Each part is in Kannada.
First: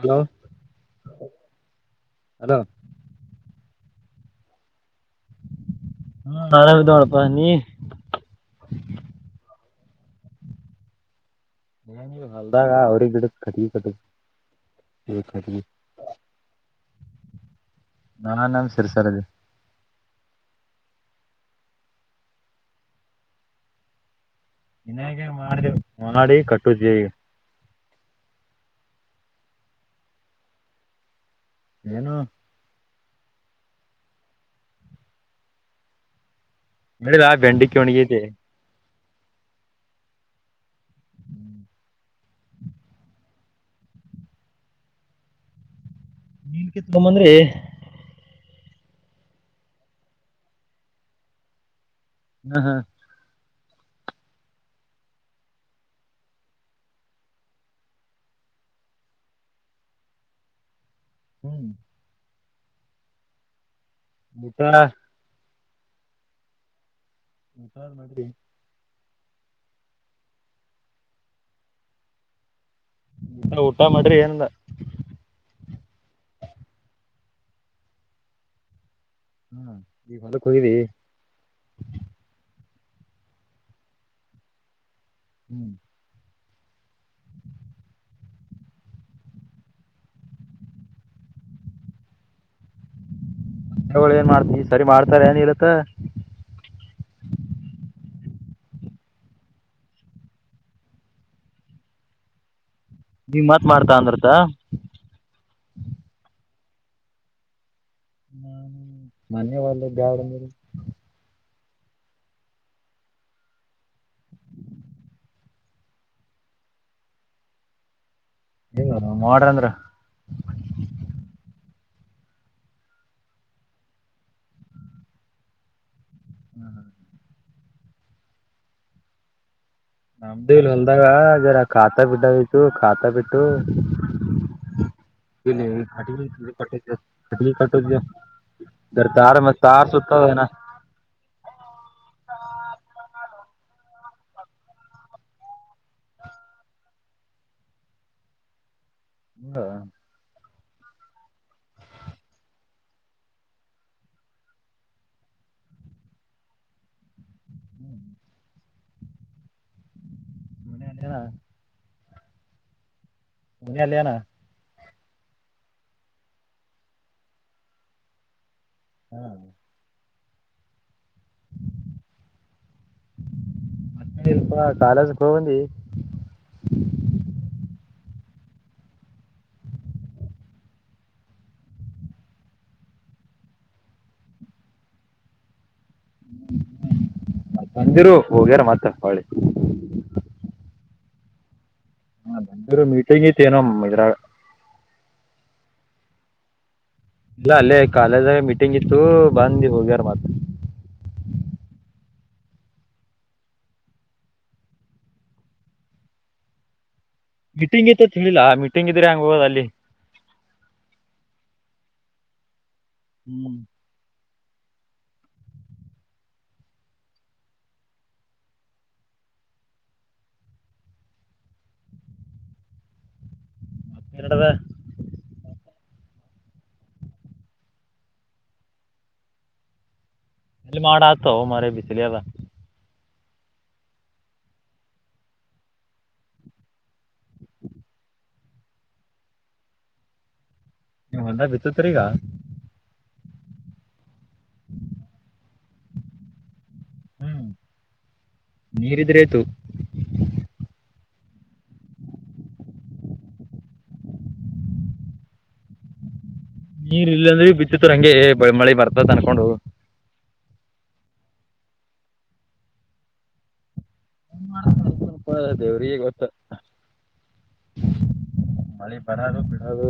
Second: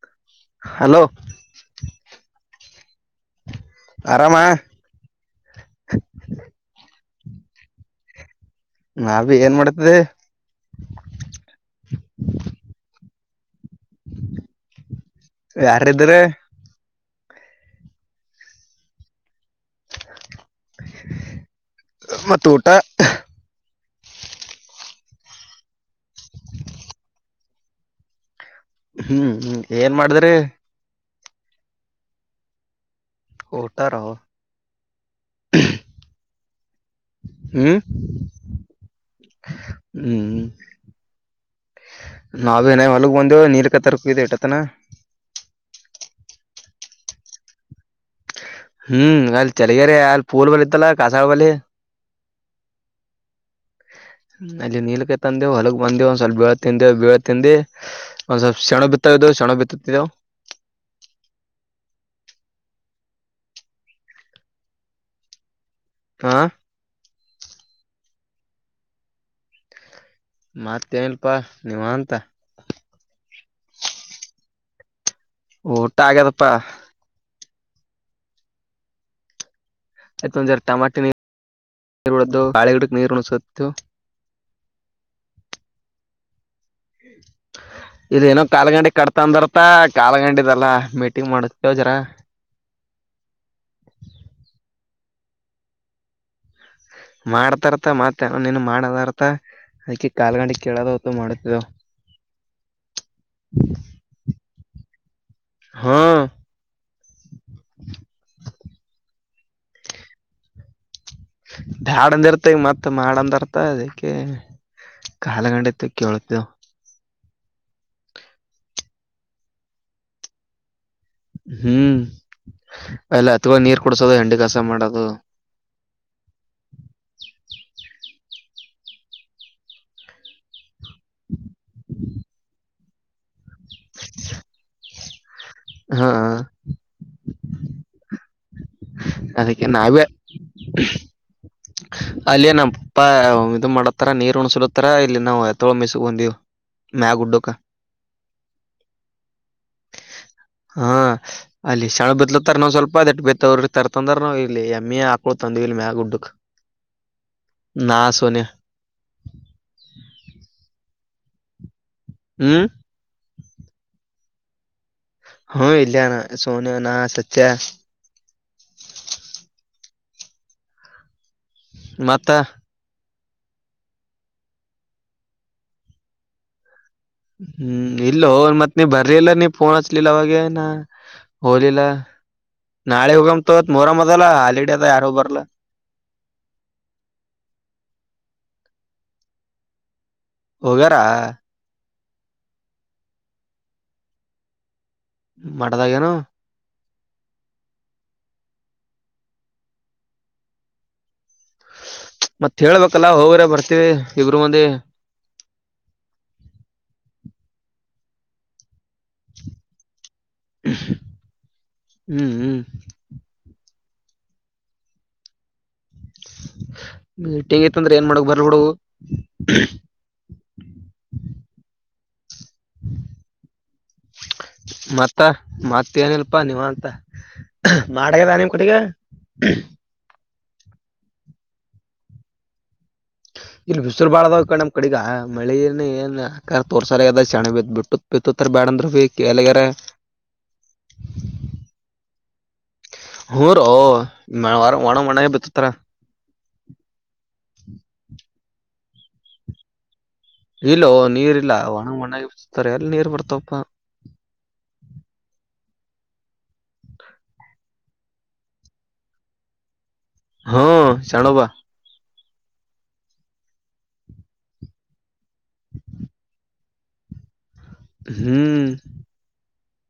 Hello hello. ಹಲೋ. ಆರಾಮ. ಪಾ ನೀ. ನಾ ಬಿ ಏನ್ ಮಾಡ್ತದೆ. ನಾನ್ ಇವಾಗ ಹೊಲ್ದಾಗ ಅವ್ರಿ ಗಿಡಕ್ [unintelligible] ಯಾರಿದ್ರ ನಾನ್ ಸರ್ಸಾರದು. ಮತ್ ಊಟ. ಇನ್ನಗೆ ಮಾಡಿವ ಮಾನಡಿ ಕಟ್ಟುಚಯ. ಹ್ಮ್ಮ್ ಹ್ಮ್ಮ್ ಏನ್ ಮಾಡಿದ್ರಿ. ಏನು. ಊಟಾರೋ. ಬೆಳಗ ಬೆಂಡೆಕಾಯಿ ಒಣಗಿ ಐತೆ. ಹ್ಮ್ ಹ್ಮ್ ನಾವೇ ಇನ ಹೊಲಗ್ ಬಂದೇವ ನೀರ್ ಕ ತರಕ ಇಟತನ. ನೀನ್ ಕ ತಕೊಂದ್ರಿ. ಹ್ಮ್ ಅಲ್ಲಿ ಚರಗೇರಿ ಅಲ್ಲಿ ಪೂಲ್ ಬಳಿತ್ತಲ್ಲ ಕಾಸಾ ವಳಿ. ಹ್ಮ ಹ್ಮ್ ಅಲ್ಲಿ ನೀಲಕೈ ತಂದೆವು ಹೊಲಗ್ ಬಂದೆ ಒಂದ್ ಸ್ವಲ್ಪ ಬೇಳೆ ತಿಂದೇವು ಬೇಳೆ ತಿಂದು ಒಂದ ಸ್ವಲ್ಪ್ ಸೆಣು ಬಿತ್ತ. ಸೆಣಬು ಬಿಟ್ಟುತೆವ್. ಹ್ಮ್ [unintelligible] ಹ [unintelligible] ಮತ್ತೆೇಲ್ಪಾ ನೀವ ಅಂತ. ಊಟ ಊಟ ಮಾಡ್ರಿ ಏನಂದ. ಊಟ ಆಗ್ಯದಪ್ಪಾ. ಹ್ಮ ಈಗ ಆಯ್ತ್ ಹೊಲಕ್ ಒಂದ ಹೋಗಿದಿ ಟಮಾಟೆ ನೀಡ ಬೆಳೆಗಿಡಕ್. ನೀರು ಉಣಸಿತವ್. ಹ್ಮ್ ಇದು ಎನೋ ಕಾಲ್ಗಂಡಿ ಕಟ್ತಂದರ್ತ ಕಾಲ್ಗಂಡಿದಲ್ಲ ಮೀಟಿಂಗ್ ಮಾಡವ ಜರ. ಅವಳ ಏನ್ ಮಾಡ್ತವಿ ಸರಿ ಮಾಡ್ತಾರ ಏನ್ ಇಲತ್ತ. ಮಾಡ್ತಾರತ ಮತ್ತೆನ ನೀನು ಮಾಡದಾರ್ಥ. ಅದ್ಕೆ ಕಾಲ್ಗಂಡಿ ಕೇಳದ ಹೊತ್ತು ಮಾಡತ. ನೀವ್ ಮತ್ ಮಾಡ್ತಾ ಅಂದ್ರತಾ. ಹಾ ನ ಮನೆ ಒಲ್ಲ ಗಾಡ. ಬ್ಯಾಡಂದ ಇರ್ತ ಈಗ ಮತ್ತ್ ಮಾಡಂದರ್ತ ಅದಕ್ಕೆ. ಕಾಲಗಂಡ ಇತ್ತು ಕೆಳತಿವ. ಇ ಮಾಡೋರ ಅಂದ್ರ. ಹ್ಮ್ ಎಲ್ಲ ಹತ್ಳ ನೀರ್ ಕುಡಸೋದು ಹೆಂಡಿ ಕಸ ಮಾಡೋದು ಹ್ಮ್ ಹ್ಮ ನಮ್ದೇ ಇಲ್ ಹೊಲ್ದಾಗ ಅರ ಖಾತಾ ಬಿಟ್ಟ ಆಯ್ತು ಖಾತಾ ಬಿಟ್ಟು ಇ ಹಾ ಹಟ ಕಟ್ಟ ಹಟ ಕಟ್ಟ ದರ್ದಾರ ಮ ಅದಕ್ಕೆ ತಾರ ನಾವೇ ಸತ್ತನ ಅಲ್ಲಯ ನಮ್ಮ ಪಪ್ಪಾ ಇದು ಮಾಡತ್ತಾರ ನೀರ್ ಉಣಸಡತ್ತಾರ ಇಲ್ಲಿ ನಾವುತ್ತೊಳ ಮೆಿಸಗ್ ಬಂದೀವು ಮ್ಯಾ ಗುಡ್ಡೋಕ ಹ ಹಾ ಅಲ್ಲಿ ಶಣ ಬಿತ್ಲತರ್ ನಾವ್ ಸ್ವಲ್ಪ ಅದ ಬತ್ತವ್ರ ತರ್ತಂದ್ರ ನಾವವು ಇಲ್ಲಿ ಎಮ್ಮೆ ಹಾಕೋ ತಂದಲ್ ಮಗುಡುಕ್ ನಾ ಸೋನಯ ಮ ಹ್ಮ್ ಮನ ಅಲ್ಲಿಯನ ಹ್ಮ ಇಲ್ಯಾನ ಸೋನಿಯ ನಾ ಸತ್ಯ ಹಾ ಮತ್ತ ಮತ್ತಪ ಕಾಲೇಜಕ್ ಹೋಗಂದಿ ಹ್ಮ್ ಇಲ್ಲ ಮತ್ ನೀ ಬರ್ರಿಿಲ್ಲ ನೀ ಪೋನ್ ಹಚ್ಲಿಲ್ಲ ಅವಾಗೇನ ಹಲಿಲ ನಾಳೆ ಉಗಮತ ಮರ ಮಜಲ್ಲ ಹಾಲಡೆದ ಯಾರ ಉಬರಲ್ಲ ಬಂದಿರು ಹೋಗ್ಯಾರ ಮತ್ತ ಹಳಿ ವಗರ ಹ ನರು ಮೀಟಿಂಗ್ ಐತೆ ಏನೋ ಇದ್ರಾಗ ಮಟದಾಗನು ಇಲ್ಲ ಅಲ್ಲೇ ಕಾಲೇಜಾಗ ಮೀಟಿಂಗ್ ಇತ್ತು ಬಂದ ಹೋಗ್ಯಾರ ಮಾತ್ರ ಮತ್ತತ್ ಹೇಳ್ಬೇಕಲ್ಲ ಹೋಗ್ರೆ ಬರ್ತೇವಿ ಇಬರು ಮಂದಿ ಮೀಟಿಂಗ್ ಇತ ತಿಿಲ್ಲಾ ಮೀಟಿಂಗ್ ಇದ್ರೆ ಹಂಗ ಹೋದ ಅಲ್ಲಿ ಹ್ಮ್ ಹ್ಮ್ ಹ್ಮ್ ಟಿಂಗ ಇತ್ ಅಂದ್ರೆ ಏನ್ ಮಾಡ ಬರ್ ಹಡು [inaudible] ಎರಡದ ಮತ ಮಾ ಏನಲ್ಪಾ ನೀವ ಅಂತ ಮಾಡದ ನಿಮ್ ಕುಡಗ ಎಲ್ಲಿ ಮಾಡ ಆತ ಅವ ಮರ ಬಿಸಿಲಿ ಅದ ಇಲ್ಲಿ ಬಿಸಿಸಿರು ಬಾಳದಾವ ಕ ನಮ್ ಕಡಿಗ ಮಳೇ ಏನ್ ಆ ತೋರ್ಸಾರ ಅದ ಚಣೆತ್ ಬಿಟ್ಟು ಬಿತ್ತ ಕಡ ರೂಪಿ ಎಲೆಗರೆ ನೀ್ ಹೊಂದ ಬಿತ್ತತ್ರಿೀಗ ಹ್ಮ ರೋ ಒಣ ಒಣ ಬತರ ಹ್ಮ್ ನೀರಿದ್ರೆ ಆಯ್ತು ಇಲ್ಲೋ ನೀರ್ ಇಲ್ಲ ಒಣ ಒಣಗತಾರೆ ಎಲ್ಲ ನೀರ್ ಬರ್ತಪ್ಪ [inaudible] ನೀರ್ ಇಲ್ಲ ಅಂದ್ರೆ ಬಿತ್ತಿತ್ತುರು ಹಂಗೆ ಮಳೆ ಬರ್ತ ಅನ್ಕೊಂಡು ಹ್ಮ ಶಾಣವಾ ಹ ದೇವ್ರಿಗೆ ಗತ್ತ ಹ್ಮ್ ಅದು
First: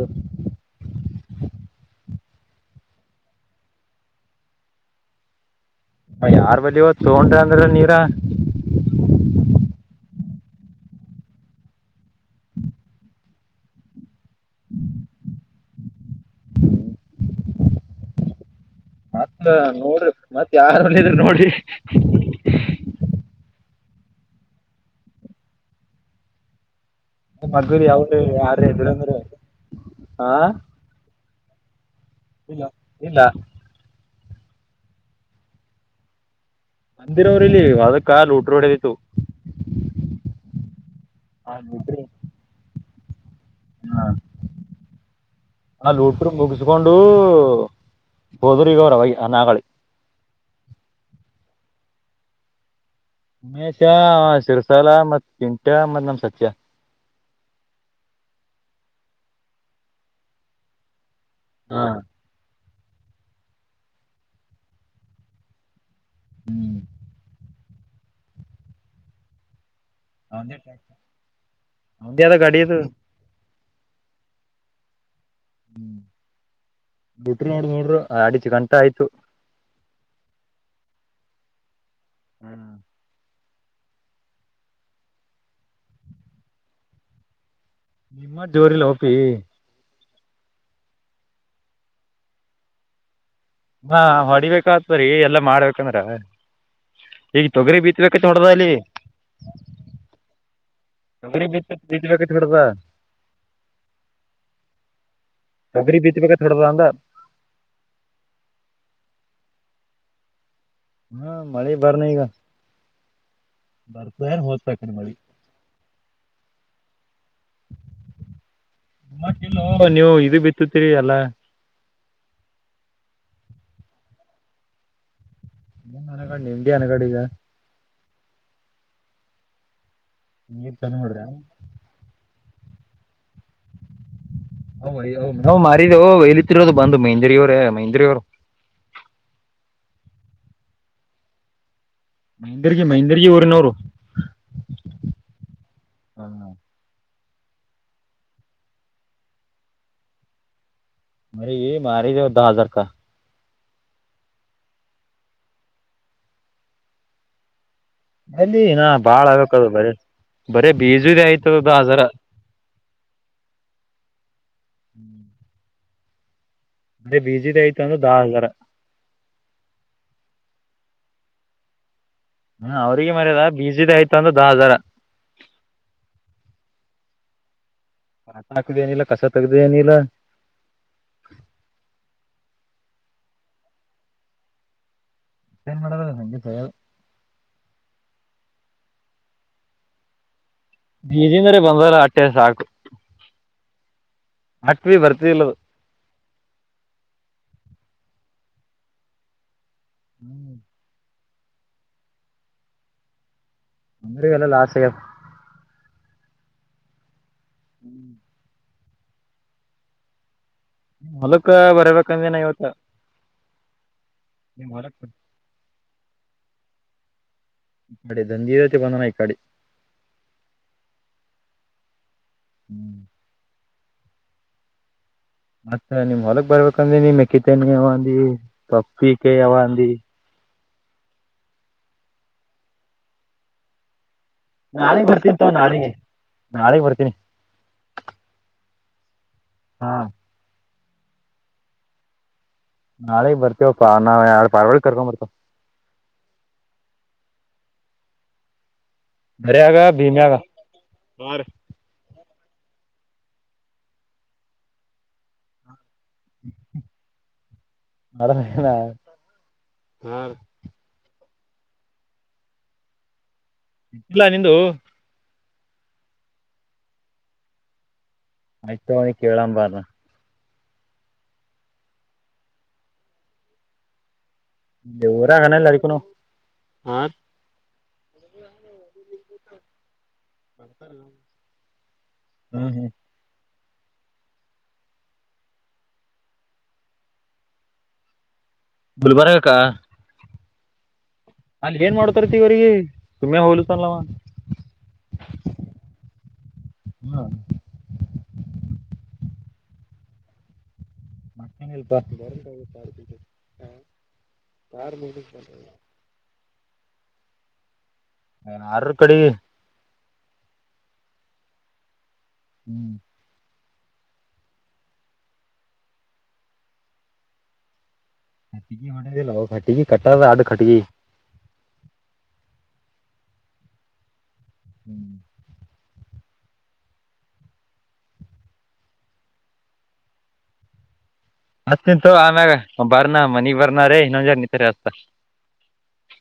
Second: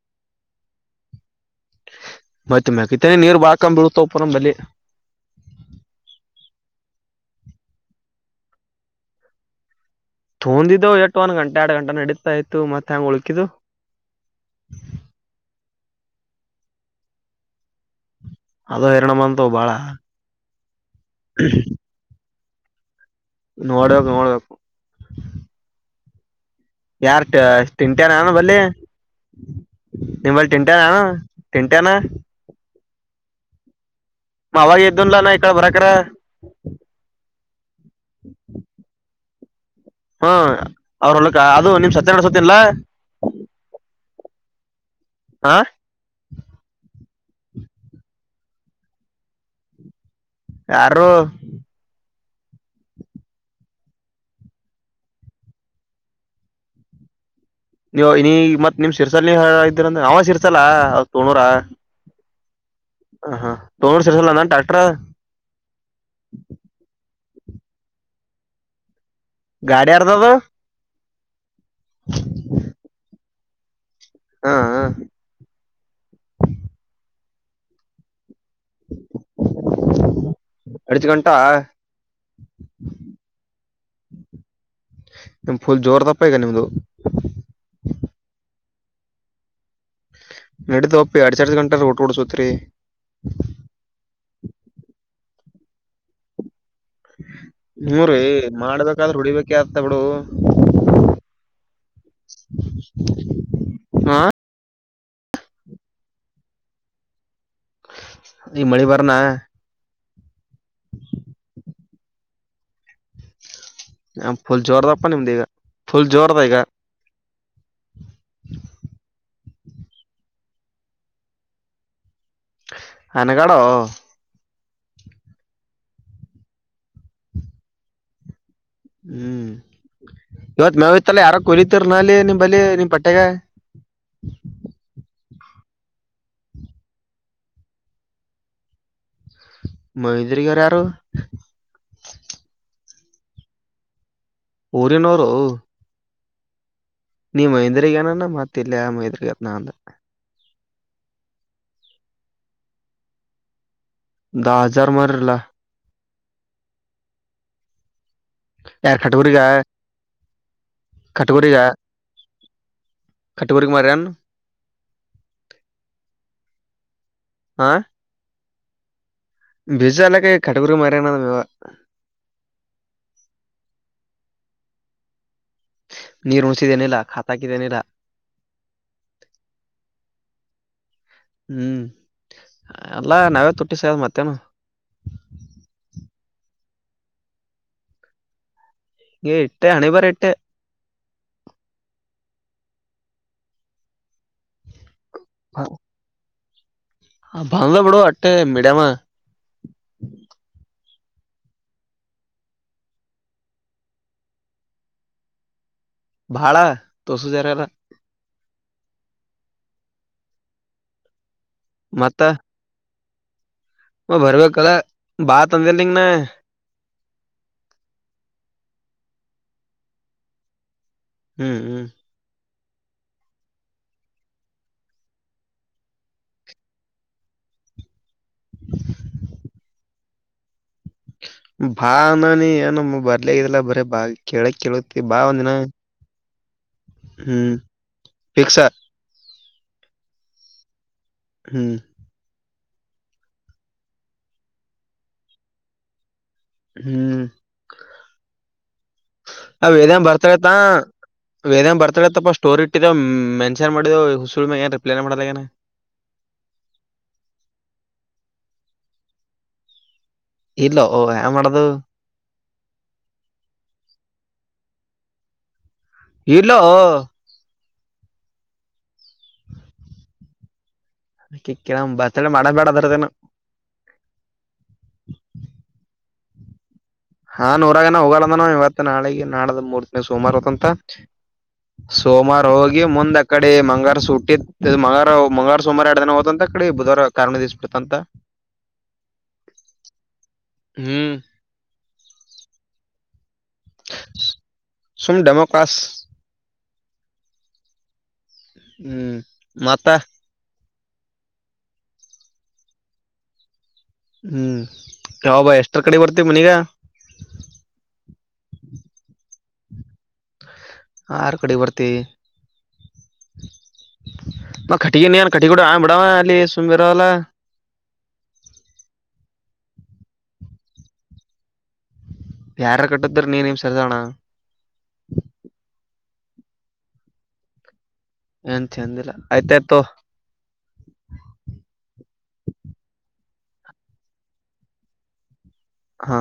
ಮತ್ತ ಮಕ ಇತ್ತನೆ ನೀರು ಬಾಕ ಬಿಳತ ಪರ ಬಲಿ ಯಾರ್ ಬಳಿಯ ತಗೊಂಡ್ರಿ ಅಂದ್ರ ನೀರ ತೊಂದಿದ್ದವು ಎಟ್ಟು ಒಂದ್ ಗಂಟೆ ಎರಡ್ ಗಂಟೆ ನಡೀತಾ ಇತ್ತು ಮತ್ತೆ ಹೆಂಗ ಉಳಕಿದ್ದು ಹ ಅದು ಹೆರಣ ಮತ್ತ ಬಂತವು ಬಾಳ ನೋಡ್ರಿ ಮತ್ ಯಾರಲ್ಲ ಇದ್ರು ನೋಡ್ರಿ [inaudible] ನೋಡ ನೋಡ್ಬೇಕು ಯಾರ್ು [unintelligible] ಮಗ್ಗಲ್ ಯಾವ ತಿಂಟೇನ ನಾನು ಬಲ್ಲಿಿ ಯಾರ ಇದ್ರ ಅಂದ್ರ ಹಾ ನಿಮಲ್ಲಿ ತಿಂಟೇನ ನಾನು ತಿಂಟೆನಾ ಇಲ್ಲ ಇಲ್ಲಾ ನಾ ಆವಾಗ ಎದ್ದುನ್ಲಾನ ಇಕಡ ಬರಕರ ಬಂದಿರ ಅವ್ರ ಇಲ್ಲಿ ಅದಕ ಲೂಟರ ಹೊಡಿದಿತ್ತ ಹ್ಮ ಅವ್ರ ಹೊಲ್ಲಕ್ ಅದು ನಿಮ್ ಸತ್ಯನ ಹೊಡಸಾತಿನಲಾ ಹ್ಮ ಆ ಲೂಟ್ರ ಮುಗಸಕೊಂಡು [inaudible] ಬೋದರಿಗ ಅವರ ಅವಯ ನಾಗಳಿ ಯಾರೊ ಉಮೇಶ ಅಂವ ಶಿರಶೈಲ ಮತ್ ಚಿಂಟ್ಯಾ ಮತ್ತ್ ನಮ ಸತ್ಯ ನೀವು ನೀ ಮತ್ ನಿಮ್ ಶಿರಶೈಲ ನೀ ಇದ್ದೀರಂದ್ರ ಅಂವ ಶಿರಶೈಲ ಅ ಸೊಣುರಾ ಹಾ ಅಂ ಹ ಸೊಣುರ ಶಿರಶೈಲ ಅಣ್ಣಾದ ಎನ ಟ್ರ್ಯಾಕ್‌ಟರ ಅದ ಹ್ಮ್ ಗಾಡಿ ಯಾರದ ಅದ ನಂದೆ ಅದ ಗಾಡಿ ಇದು ಹಂ ಅ ಹಂ ಲೂಟರ ಹೊಡದ ಹೋದ್ರು ಅಡಿಚ ಗಂಟಾ ಆಯ್ತು [unintelligible] ಅಡಿಚ್ ಗಂಟಾ ಹ್ಮ್ ಫುಲ್ ಜೋರ್ ಅದಪ ಈಗ ನಿಮ್ಮದು ನಿಮ್ಮಟ್ಟ ಜೋರ ಇಲ್ಲೊ ಅಪಿ ನಡಿದ ಒಪ್ಪಿ ಎರಡ್ ತಾಸ ಗಂಟ ರೂಟರ ಹೊಡಸಕೊತಿರಿ ಹಾ ಹೊಡಿಬೇಕ ಅತ್ರಿ ಎಲ್ಲಾ ಮಾಡ್ಬೇಕಂದ್ರ ಈಗ ತೊಗರಿ ಹ್ಮೂ ರೀ ಬಿತ್ಬೇಕ ನೋಡದಲ್ಲಿ ಮಾಡ್ಬೇಕಾದ್ರೆ ಹೊಡಿಬೇಕ ಆತ್ತ ಬಿಡು ನಂಗಡಿ ಬ ಬಿದ್ದಬೇಕ ೋಡದ [unintelligible] ಹ ತೊಗರಿ ಬಿತ್ತಬೇಕ [inaudible] ಈ ಮಳಿ ಬರಣ ಹ್ಮ ಮಳೆ ಬರಲಿ ಈಗ ಬರ್ತದ ಎನ ಏನ್ ಫುಲ್ ಹೋಗ್ತಕ್ರಿ ಜೋರದಪ್ಪ ಮಳಿ ನಿಮ್ದ್ ಈಗ ಫುಲ್ ಜೋರದ ಈಗ [unintelligible] ನೀವು ಇದು ಬಿತ್ತತ್ತೀರಿ ಅಲ್ಲ ಅನಗಾಡೋ ಇನ್ [unintelligible] ಹನಗಾ ನಿಮ್ದಿ ಅನಗಡೆ ಈಗ ಹ್ಮ್ ನೀರ್ ಇವತ್ ಚಂದ ಮೇವತ್ತಲ್ಲ ನೋಡ್ರಿ ಯಾರೊ ಕೊರಿತಾರಲ ಅಲ್ಲಿ ನಿಮ ಅಲಿ ನಿಮ್ ಪಟ್ಟ್ಯಗ [unintelligible] ನಾವು ಮಾರಿದೆ ಎಲಿತಿರೋದು ಬಂದು ಮೆಂದ್ರಿಯವರ ಮೆಂದ್ರಿಯವರ [inaudible] ಮೈದ್ರಿಗರ ಯಾರು? ಮೈಹಂದರ್ಗಿ ಮೈಹಂದರ್ಗಿ ಊರಿನವರು ಊರಿನವರು ಕಣ್ಣ ನೀ ಮಹಂದ್ರಗನಾನ ಮತ್ತ ಇಲ್ಲಿಯ ಮಹಂದ್ರಗತ್ ನಾ ಮರಿ ಈ ಮಾರಿದೆವ ದಾ ಹಜಾರಕ ದಾ ಹಜಾರ್ ಮಾರಿರಲಾ ಎಲ್ಲಿನಾ ಯಾರ್ ಬಾಳ್ ಕಟಗುರಿಗ ಆಗ್ಬೇಕ ಬರ ಬರೇ ಬೀಜದ ಆಯ್ತದ ದಾ ಹಜರ ಕಟ್ಟಗರಿಗ ಮಾರೆನು ಬರೆ ಬೀಜದ ಆಯತು ಅಂದ್ ದಾ ಹಜಾರ ಬೀಜ ಎಲ್ಲಾ ಕಟಗರಿಗ ಮಾರೇನ ಅ ಹಂ ಅವ್ರಿಗೆ ಮಾರೆದ ಬೀಜದ ಆಯ್ತು ಅಂದ್ರ ದ ಹಜಾರ ನೀರ ಉಣ್ಸಿದೆ ಎನ ಇಲ್ಲ ಕಥಾ ಹಾಕಿದ ಎನ ಇಲ್ಲ? ರತ್ನ ಹಾಕದ ಏನಿಲ್ಲ ಕಸ ತಗ್ದ ಏನಿಲ್ಲ ಹ್ಮ್ ಅಲ್ಲ ನಾವೇ ತುಟ್ಟಿಸದ್ ಮತ್ತೇನು ೇನ್ ಮಾಡಡದಲ್ಲ ನಿಗ ಸೇಲ್ ಈ ಎಟ್ಟ ಆಣ ಬ ಎಟ್ಟೆ ಮಟ್ಟೆ ಸಾಕು ಹಾಕ್ವಿ ಬರ್ತಲ್ಲದು ಹ ಭಂಗಲ ಬಡೋ ಅೆ ಮೀಡಿಯ ಹ್ಮ್ ಅಂದ್ರಗಲ್ಲ ಲ ಆಸಗ ಭಾಳ ತುಸು ಜಾರಲ್ಲ ಮಲಕ ಬರ್ಬೇಕಂದೆಿನ ಇವತ್ತ ಹ ಬರ್ಬೇಕಲ್ಲ ನಿಮ್ ಹೊಲಕ್ ಬಾ ತಂದಿಲ್ ನಿಂಗನ ಇ ಕಡೆ ದಧರ ಬಂದಣ ಇ ಕಾಡೆ ಹ್ಮ್ ಹ್ಮ್ ಹ್ಮ್ ಮತ್ತೆ ನಿಮ್ ಹೊಲಗ್ ಬರ್ಬೇಕಂದ್ರ ನೀ ಮೆಕ್ಕ ತನ್ ಯಾವ ಅಂದಿ ಪಪ್ಪಿಕಾಯ ಯಾವ ಅಂದಿ ಬಾ ನಾನ ಏನ ಬರ್ಲ ಇದಲ್ಲಾ ಬರೀ ಬಾಗಿ ಕೇಳಕ್ ಕೇಳತಿ ನಾಳಿಗ್ ಬಾ ಬರ್ತೀನಿ ತಗೋ ಒಂದಿನ ನಾಳಿಗೆ ನಾಳಿಗ್ ಬರ್ತೀನಿ ಹ್ಮ್ ಿಕ್ಸ ಹಾ ಹ್ಮ್ ನಾಳೆಗ್ ಬರ್ತೇವಪ್ಪಾ ನಾವ ಯ ಪಾರ್ವಾಳ ಕರ್ಕೊಂಡ್ ಬರ್ತ ಹ್ಮ್ ಆ ಬರಿಯಾಗ ವೇದ್ಯ ಭೀಮ್ಯಾಗ ಬರ್ತಾಳೆತ್ತ ಹಾ ವೇದ್ಯನ್ ಬರ್ತಾಳೆತ್ತ ಪಸ್ಟ್ ಸ್ಟೋರಿ ಇಟ್ಟರ ಮೆನ್ಷನ್ ಮಾಡಿದ ಹುಸು ಮ್ಯಾಗ ಏ ರಿಪ್ಲೈ ಮಾಡದ ಏನ ಮಣ ಇಲ್ಲ ಓ ಮಾಡಡದು ಇಿಲ್ಲ ನಿಂದು ಇಲ್ಲ ಆಯ್ತು ಅವನಿ ಕೇಳಂಬಾರ ಅಕಿ ಕ ಬತ್ಳ ಮಾಡಬೇಡ ಅದಾರದೇನ ಊರ ಅಗನ ಇಲ್ಲ ಅಡಕ್ಕನ ಹಾನ್ೂರಾಗನ ಹೋಗದನ ಇವತ್ ನಾಳ ನಾಳ್ದ ಮೂರ್ತಿ ಸೋಮಾರತ್ಂತ ಸೋಮವಾರ ಹ್ಮ್ ಹೋಗಿ ಹ್ಮ್ ಮುಂದೆ ಕಡೆ ಡಿ ಮಂಗಾರ ಸುಟ್ಟಿ ಮಂಗಾರ ಮಂಗ್ಾರ ಸುಮಾರ ಎರಡು ದಿನ ಹೋ್ಂತ ಕಡೆ ಬುಧವಾರ ಕಾರ್ಣದಸ್ ಬಿಿತಂತ ಗುಲ್ಬರ್ಗಕ್ಕ ಹ್ಮ್ ಅಲ್ಲಿ ಏನ್ ಮಾಡ್ತಾರತಿವ್ರಗ ತುಿ ಹಲ್ಲ ಚಲ್ಲವ ಸುಮ್ ಡೆಮೋ ಕ್ಲಾಸ್ ಹಾ ಹ್ಮ್ ಮಾತ ಮತ್ತನ ಬ ಬ ಹ್ಮ್ ಯಾವ ಬಾ ಎಷ್ಟರ ಕಡೆ ಬರ್ತೀವಿ ಮನಿಗ ನ್ ಆಾರ ಕಡೆ ಆ ಆರ ಕಡೆ ಬರ್ತಿ ಹ್ಮ್ ನ ಕಟ್ಟಿಿಗೆ ನೀ ಕಟ್ಟಿಗೂಡ ಆ ಬಿಡಾವ ಅಲ್ಲಿ ಸುಮ ಬರಲ್ಲ ಟ್ಟ ಹೊ ಲ ಟ್ಟಿಗ ಕಟ್ಟ ಅಡ್ ಟ್ಟಗ ಪ್ಯಾರ ಕಟ್ಟದ್ರ ನೀನಮ ಸರದೋಣ ಹ್ಮ್ ಎಏಂತಂದಿಲ್ಲ ಆಯ್ತಾಯ್ತೋ ಅತ್ ನಿಂತು ಆಮ್ಯಾಗ ಬರ್ನಾ ಮನಗ್ ಬರ್ನ ರೇ ಇನ್ನೊಜಾರ್ ನಿಂತಾರ ಅತ ಹಾ